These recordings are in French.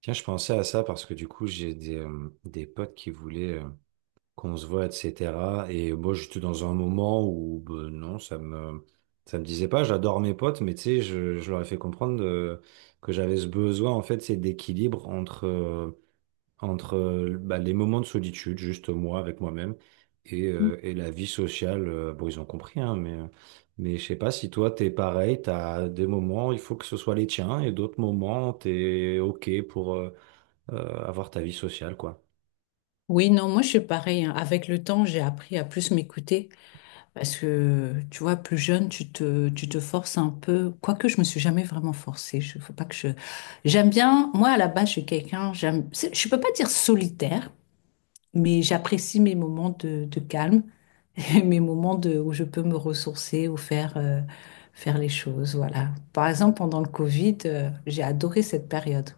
Tiens, je pensais à ça parce que du coup, j'ai des potes qui voulaient qu'on se voit, etc. Et moi, j'étais dans un moment où, ben, non, ça me disait pas, j'adore mes potes, mais tu sais, je leur ai fait comprendre que j'avais ce besoin, en fait, c'est d'équilibre entre, bah, les moments de solitude, juste moi, avec moi-même, et la vie sociale. Bon, ils ont compris, hein, mais je sais pas si toi, t'es pareil, t'as des moments, il faut que ce soit les tiens, et d'autres moments, t'es OK pour. Avoir ta vie sociale, quoi. Oui, non, moi je suis pareil, hein. Avec le temps, j'ai appris à plus m'écouter parce que, tu vois, plus jeune, tu te forces un peu. Quoique, je me suis jamais vraiment forcée. Je, faut pas que je. J'aime bien. Moi, à la base, je suis quelqu'un. J'aime. Je peux pas dire solitaire, mais j'apprécie mes moments de calme et mes moments de où je peux me ressourcer ou faire faire les choses. Voilà. Par exemple, pendant le Covid, j'ai adoré cette période.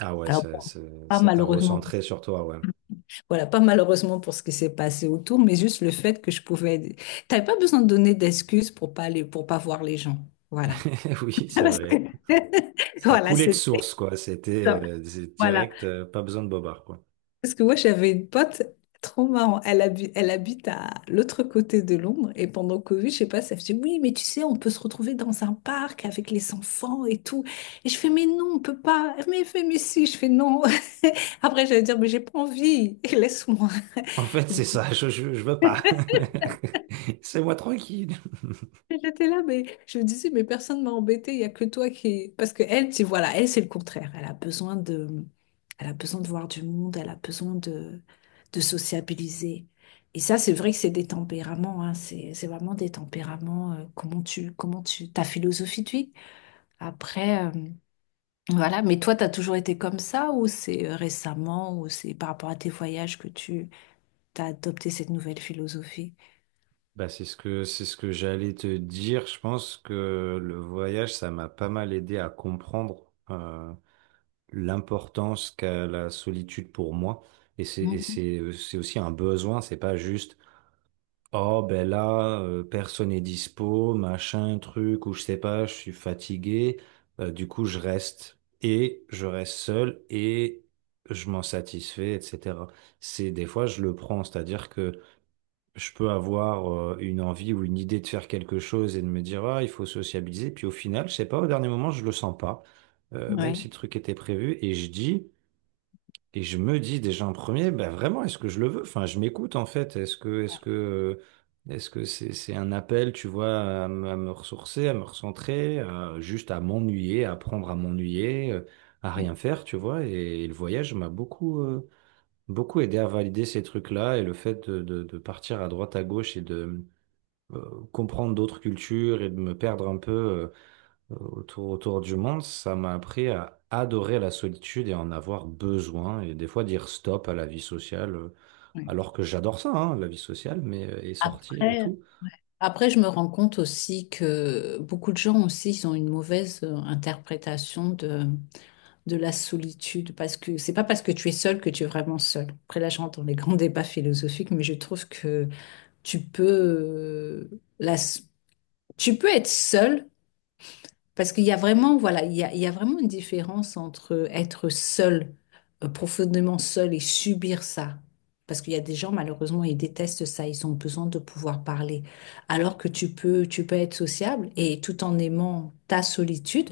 Ah ouais, Alors, bon, pas ça t'a malheureusement. recentré sur toi, ouais. Voilà, pas malheureusement pour ce qui s'est passé autour, mais juste le fait que je pouvais. T'avais pas besoin de donner d'excuses pour pas aller, pour pas voir les gens. Voilà. Oui, c'est Parce que- vrai. Ça Voilà, coulait de c'est source, quoi. Ça. C'est Voilà. direct, pas besoin de bobard, quoi. Parce que moi, j'avais une pote trop marrant. Elle habite à l'autre côté de Londres et pendant Covid, je sais pas, ça faisait oui, mais tu sais, on peut se retrouver dans un parc avec les enfants et tout. Et je fais mais non, on peut pas. Mais elle fait mais si, je fais non. Après, j'allais dire mais j'ai pas envie. Laisse-moi. En fait, c'est ça, je veux pas. C'est moi tranquille. J'étais là, mais je me disais, mais personne m'a embêtée, il n'y a que toi qui... Parce que elle, tu voilà, elle, c'est le contraire. Elle a besoin de... Elle a besoin de voir du monde, elle a besoin de sociabiliser. Et ça, c'est vrai que c'est des tempéraments, hein. C'est vraiment des tempéraments, comment tu, ta philosophie de vie. Après, voilà, mais toi, tu as toujours été comme ça ou c'est récemment ou c'est par rapport à tes voyages que tu as adopté cette nouvelle philosophie? Bah, c'est ce que j'allais te dire. Je pense que le voyage, ça m'a pas mal aidé à comprendre l'importance qu'a la solitude pour moi. Et Mhm. C'est aussi un besoin, c'est pas juste. Oh, ben là, personne n'est dispo, machin, truc, ou je sais pas, je suis fatigué. Du coup, je reste. Et je reste seul et je m'en satisfais, etc. C'est des fois, je le prends. C'est-à-dire que je peux avoir une envie ou une idée de faire quelque chose et de me dire, ah, il faut sociabiliser. Puis au final, je sais pas, au dernier moment, je le sens pas. Même si Ouais. le truc était prévu. Et je dis, et je me dis déjà en premier, bah vraiment, est-ce que je le veux? Enfin, je m'écoute en fait. Ouais, Est-ce que c'est un appel, tu vois, à me ressourcer, à me recentrer, juste à m'ennuyer, à apprendre à m'ennuyer, à ouais, rien faire, tu vois? Et, le voyage m'a beaucoup aidé à valider ces trucs-là et le fait de partir à droite à gauche et de comprendre d'autres cultures et de me perdre un peu. Autour du monde, ça m'a appris à adorer la solitude et à en avoir besoin, et des fois dire stop à la vie sociale, ouais. alors que j'adore ça, hein, la vie sociale, mais et sortir et Après, tout. après, je me rends compte aussi que beaucoup de gens aussi, ils ont une mauvaise interprétation de la solitude, parce que c'est pas parce que tu es seul que tu es vraiment seul. Après, là, je rentre dans les grands débats philosophiques, mais je trouve que tu peux, la, tu peux être seul parce qu'il y a vraiment, voilà, il y a vraiment une différence entre être seul, profondément seul et subir ça. Parce qu'il y a des gens, malheureusement, ils détestent ça, ils ont besoin de pouvoir parler. Alors que tu peux être sociable et tout en aimant ta solitude,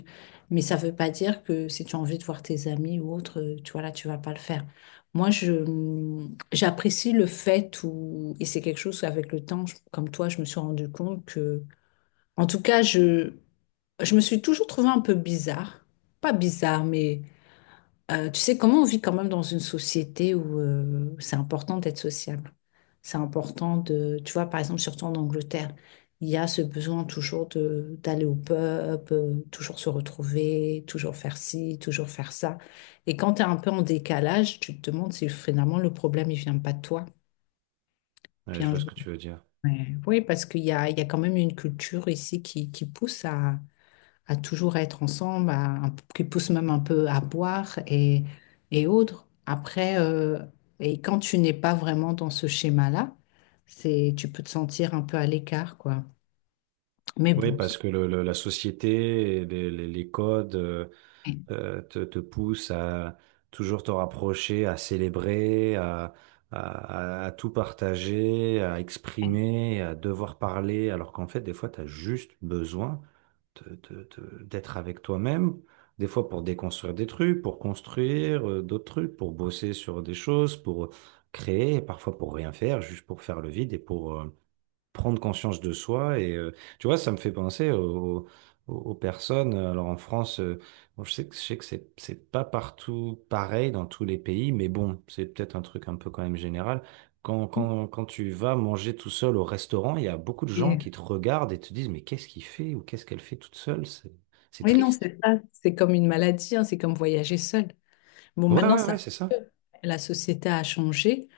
mais ça ne veut pas dire que si tu as envie de voir tes amis ou autre, tu vois là, tu vas pas le faire. Moi, je, j'apprécie le fait où, et c'est quelque chose avec le temps, comme toi, je me suis rendu compte que, en tout cas, je me suis toujours trouvée un peu bizarre. Pas bizarre, mais tu sais comment on vit quand même dans une société où c'est important d'être sociable. C'est important de, tu vois, par exemple, surtout en Angleterre, il y a ce besoin toujours de d'aller au pub, toujours se retrouver, toujours faire ci, toujours faire ça. Et quand tu es un peu en décalage, tu te demandes si finalement le problème, il vient pas de toi. Ouais, je Bien, vois je- ce que tu veux dire. Ouais. Oui, parce qu'il y a quand même une culture ici qui pousse à toujours être ensemble, à, un- qui poussent même un peu à boire et autres. Après, et quand tu n'es pas vraiment dans ce schéma-là, c'est, tu peux te sentir un peu à l'écart, quoi. Mais Oui, bon, ça- parce que la société, et les codes oui, te, te poussent à toujours te rapprocher, à célébrer, à, à tout partager, à exprimer, à devoir parler, alors qu'en fait, des fois, tu as juste besoin. D'être avec toi-même, des fois pour déconstruire des trucs, pour construire d'autres trucs, pour bosser sur des choses, pour créer, et parfois pour rien faire, juste pour faire le vide et pour prendre conscience de soi. Tu vois, ça me fait penser aux personnes. Alors en France, bon, je sais que c'est pas partout pareil dans tous les pays, mais bon, c'est peut-être un truc un peu quand même général. Quand tu vas manger tout seul au restaurant, il y a beaucoup de gens oui. qui te regardent et te disent, mais qu'est-ce qu'il fait ou qu'est-ce qu'elle fait toute seule? C'est Oui, non, triste. c'est ça. C'est comme une maladie, hein, c'est comme voyager seul. Bon, Ouais, maintenant, ouais, ouais, ça, c'est ça. la société a changé,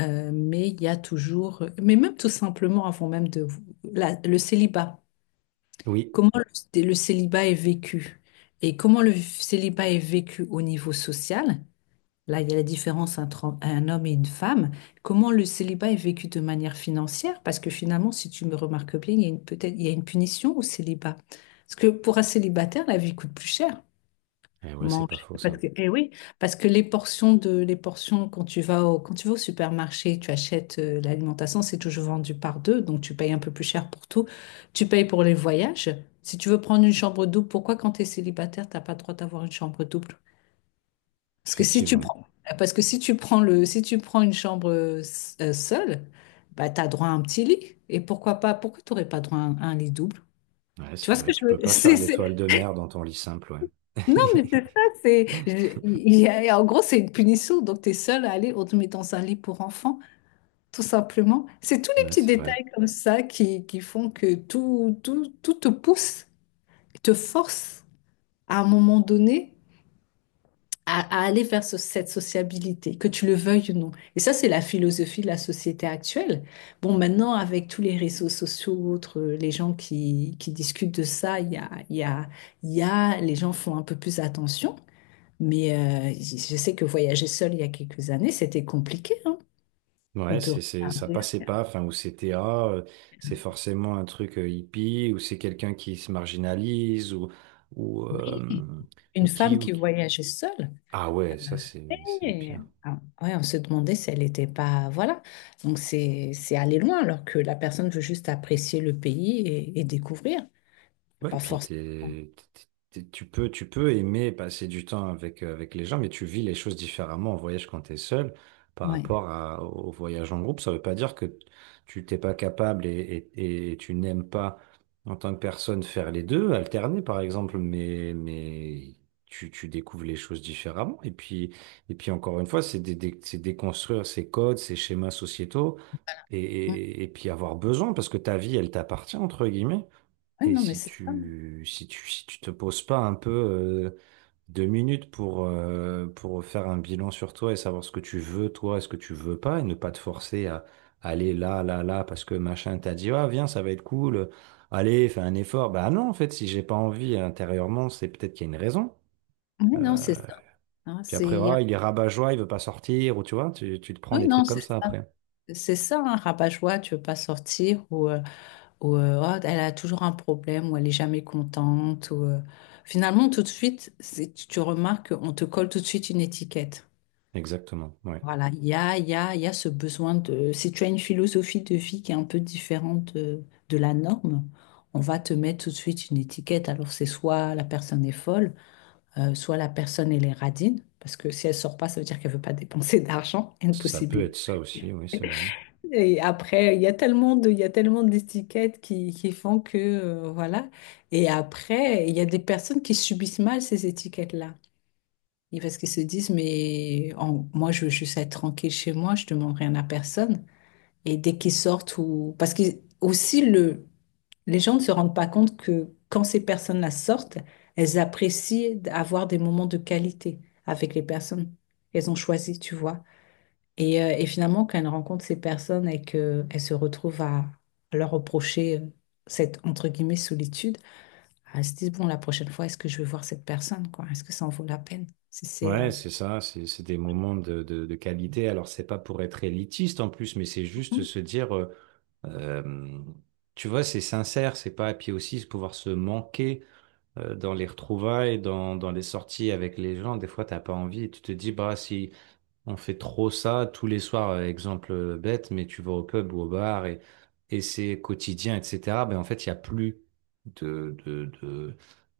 mais il y a toujours, mais même tout simplement avant même de le célibat. Oui. Comment le célibat est vécu? Et comment le célibat est vécu au niveau social? Là, il y a la différence entre un homme et une femme. Comment le célibat est vécu de manière financière? Parce que finalement, si tu me remarques bien, il y a une, peut-être, il y a une punition au célibat. Parce que pour un célibataire, la vie coûte plus cher Et ouais, c'est pas mange. faux, Parce ça. que, eh oui, parce que les portions de, les portions, quand tu vas au, quand tu vas au supermarché, tu achètes l'alimentation, c'est toujours vendu par deux, donc tu payes un peu plus cher pour tout. Tu payes pour les voyages. Si tu veux prendre une chambre double, pourquoi quand tu es célibataire, t'as pas le droit d'avoir une chambre double? Parce que si tu Effectivement. prends, parce que si tu prends le, si tu prends une chambre seule, bah, tu as droit à un petit lit. Et pourquoi pas, pourquoi tu n'aurais pas droit à un lit double? Ouais, Tu c'est vois ce que vrai. Tu je veux? peux pas faire c'est- l'étoile de mer dans ton lit simple, ouais. Non, mais c'est ça, c'est. Je- il y a- en gros, c'est une punition, donc tu es seul à aller, on te met dans un lit pour enfants, tout simplement. C'est tous les Ouais, petits c'est vrai. détails comme ça qui font que tout, tout, tout te pousse, te force à un moment donné à aller vers ce- cette sociabilité, que tu le veuilles ou non. Et ça, c'est la philosophie de la société actuelle. Bon, maintenant, avec tous les réseaux sociaux, autres, les gens qui discutent de ça, il y a, les gens font un peu plus attention. Mais je sais que voyager seule il y a quelques années, c'était compliqué, hein. On Ouais, te ça regardait. passait pas, enfin, ou c'était, c'est forcément un truc hippie, ou c'est quelqu'un qui se marginalise, ou, ou, Oui, euh, ou une qui, femme ou qui qui- voyageait seule. Ah ouais, ça, c'est le Et, pire. ah, ouais, on se demandait si elle n'était pas. Voilà. Donc c'est aller loin alors que la personne veut juste apprécier le pays et découvrir. Ouais, Pas puis forcément. Tu peux aimer passer du temps avec les gens, mais tu vis les choses différemment en voyage quand tu es seul par Ouais. rapport au voyage en groupe. Ça ne veut pas dire que tu t'es pas capable et tu n'aimes pas en tant que personne faire les deux, alterner par exemple, mais tu découvres les choses différemment. Et puis encore une fois, c'est déconstruire ces codes, ces schémas sociétaux et, Mm. et et puis avoir besoin parce que ta vie, elle t'appartient, entre guillemets. Ouais, Et non, mais si c'est ça. Si tu te poses pas un peu deux minutes pour faire un bilan sur toi et savoir ce que tu veux, toi, et ce que tu veux pas, et ne pas te forcer à aller là, là, là, parce que machin t'a dit, ah, viens, ça va être cool, allez, fais un effort. Bah non, en fait, si j'ai pas envie intérieurement, c'est peut-être qu'il y a une raison. Ouais, non, c'est ça. Hein, Puis c'est, après, y ah, a- il est rabat-joie, il veut pas sortir, ou tu vois, tu te prends Oui, des non, trucs comme c'est ça ça. après. C'est ça, un rabat-joie, tu veux pas sortir ou. Oh, elle a toujours un problème, ou elle est jamais contente, ou finalement tout de suite, tu tu remarques qu'on te colle tout de suite une étiquette. Exactement, ouais. Voilà, il y a ce besoin de... Si tu as une philosophie de vie qui est un peu différente de la norme, on va te mettre tout de suite une étiquette. Alors c'est soit la personne est folle, soit la personne elle est radine, parce que si elle sort pas, ça veut dire qu'elle veut pas dépenser d'argent, Ça peut impossible. être ça aussi, oui, c'est vrai. Et après, il y a tellement d'étiquettes qui font que, voilà. Et après, il y a des personnes qui subissent mal ces étiquettes-là. Et parce qu'ils se disent, mais en- moi, je veux juste être tranquille chez moi, je demande rien à personne. Et dès qu'ils sortent ou... Parce que aussi, le, les gens ne se rendent pas compte que quand ces personnes-là sortent, elles apprécient d'avoir des moments de qualité avec les personnes qu'elles ont choisies, tu vois. Et finalement, quand elle rencontre ces personnes et qu'elle se retrouve à leur reprocher cette, entre guillemets, solitude, elle se dit, bon, la prochaine fois, est-ce que je vais voir cette personne, quoi? Est-ce que ça en vaut la peine? Si c'est... Ouais, c'est ça, c'est des moments de, de qualité. Alors, c'est pas pour être élitiste en plus, mais c'est juste se dire, euh, tu vois, c'est sincère, c'est pas, et puis aussi se pouvoir se manquer dans les retrouvailles, dans les sorties avec les gens. Des fois, t'as pas envie, tu te dis, bah, si, on fait trop ça tous les soirs, exemple bête, mais tu vas au pub ou au bar et c'est quotidien, etc. Ben en fait, il n'y a plus de...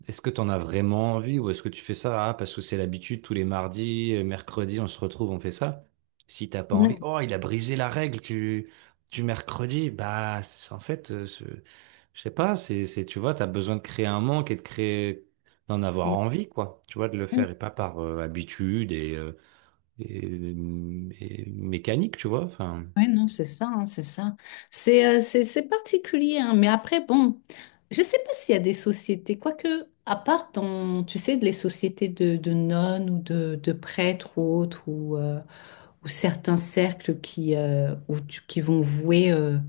Est-ce que tu en as vraiment envie ou est-ce que tu fais ça ah, parce que c'est l'habitude, tous les mardis, mercredis, on se retrouve, on fait ça. Si t'as pas Ouais. envie, oh, il a brisé la règle du mercredi, je sais pas, c'est, tu vois, tu as besoin de créer un manque et de créer, d'en avoir Ouais, envie, quoi. Tu vois, de le ouais, faire et pas par habitude et... et- et mécanique, tu vois. Enfin, ouais, non, c'est ça, hein, c'est ça. C'est c'est particulier, hein, mais après, bon, je sais pas s'il y a des sociétés, quoique, à part dans, tu sais, les sociétés de nonnes ou de prêtres ou autres, ou certains cercles qui, où tu- qui vont vouer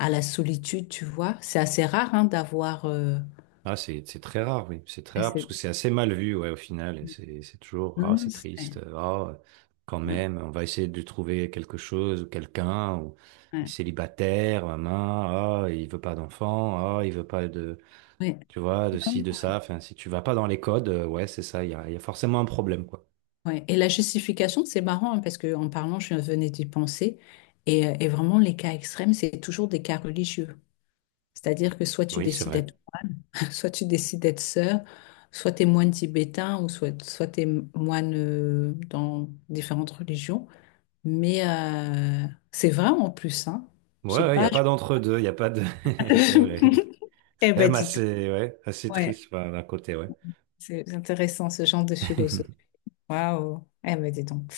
à la solitude, tu vois. C'est assez rare hein, d'avoir. Ah, c'est très rare, oui. C'est très Ouais, rare parce c'est- que c'est assez mal vu, ouais, au final. Et c'est toujours, non, ah, non, c'est triste, c'est- ah, quand ouais, même, on va essayer de trouver quelque chose ou quelqu'un, ou il est ouais, célibataire, maman, ah, il veut pas d'enfant, ah, il veut pas de, ouais, tu ouais, vois, de ci, non, de ça. Enfin, si tu vas pas dans les codes, ouais, c'est ça, il y a forcément un problème, quoi. non, ouais. Et la justification, c'est marrant hein, parce que en parlant, je venais d'y penser. Et vraiment, les cas extrêmes, c'est toujours des cas religieux. C'est-à-dire que soit tu Oui, c'est décides vrai. d'être, soit tu décides d'être sœur, soit tu es moine tibétain ou soit, soit tu es moine dans différentes religions. Mais c'est vrai en plus, hein. Je Ouais, sais ouais, il n'y pas. a Je- pas d'entre-deux, il n'y a pas de... C'est vrai. Eh ben, Même dis assez, donc. ouais, assez Ouais, triste, enfin, d'un côté, ouais. c'est intéressant ce genre de philosophie. Waouh. Eh ben, dis donc.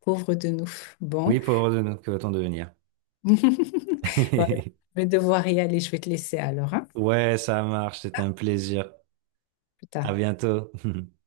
Pauvre de nous. Bon. Oui, pour de notre que va-t-on devenir? Voilà. Je vais devoir y aller. Je vais te laisser alors, hein, Ouais, ça marche, c'était un plaisir. plus À tard. bientôt.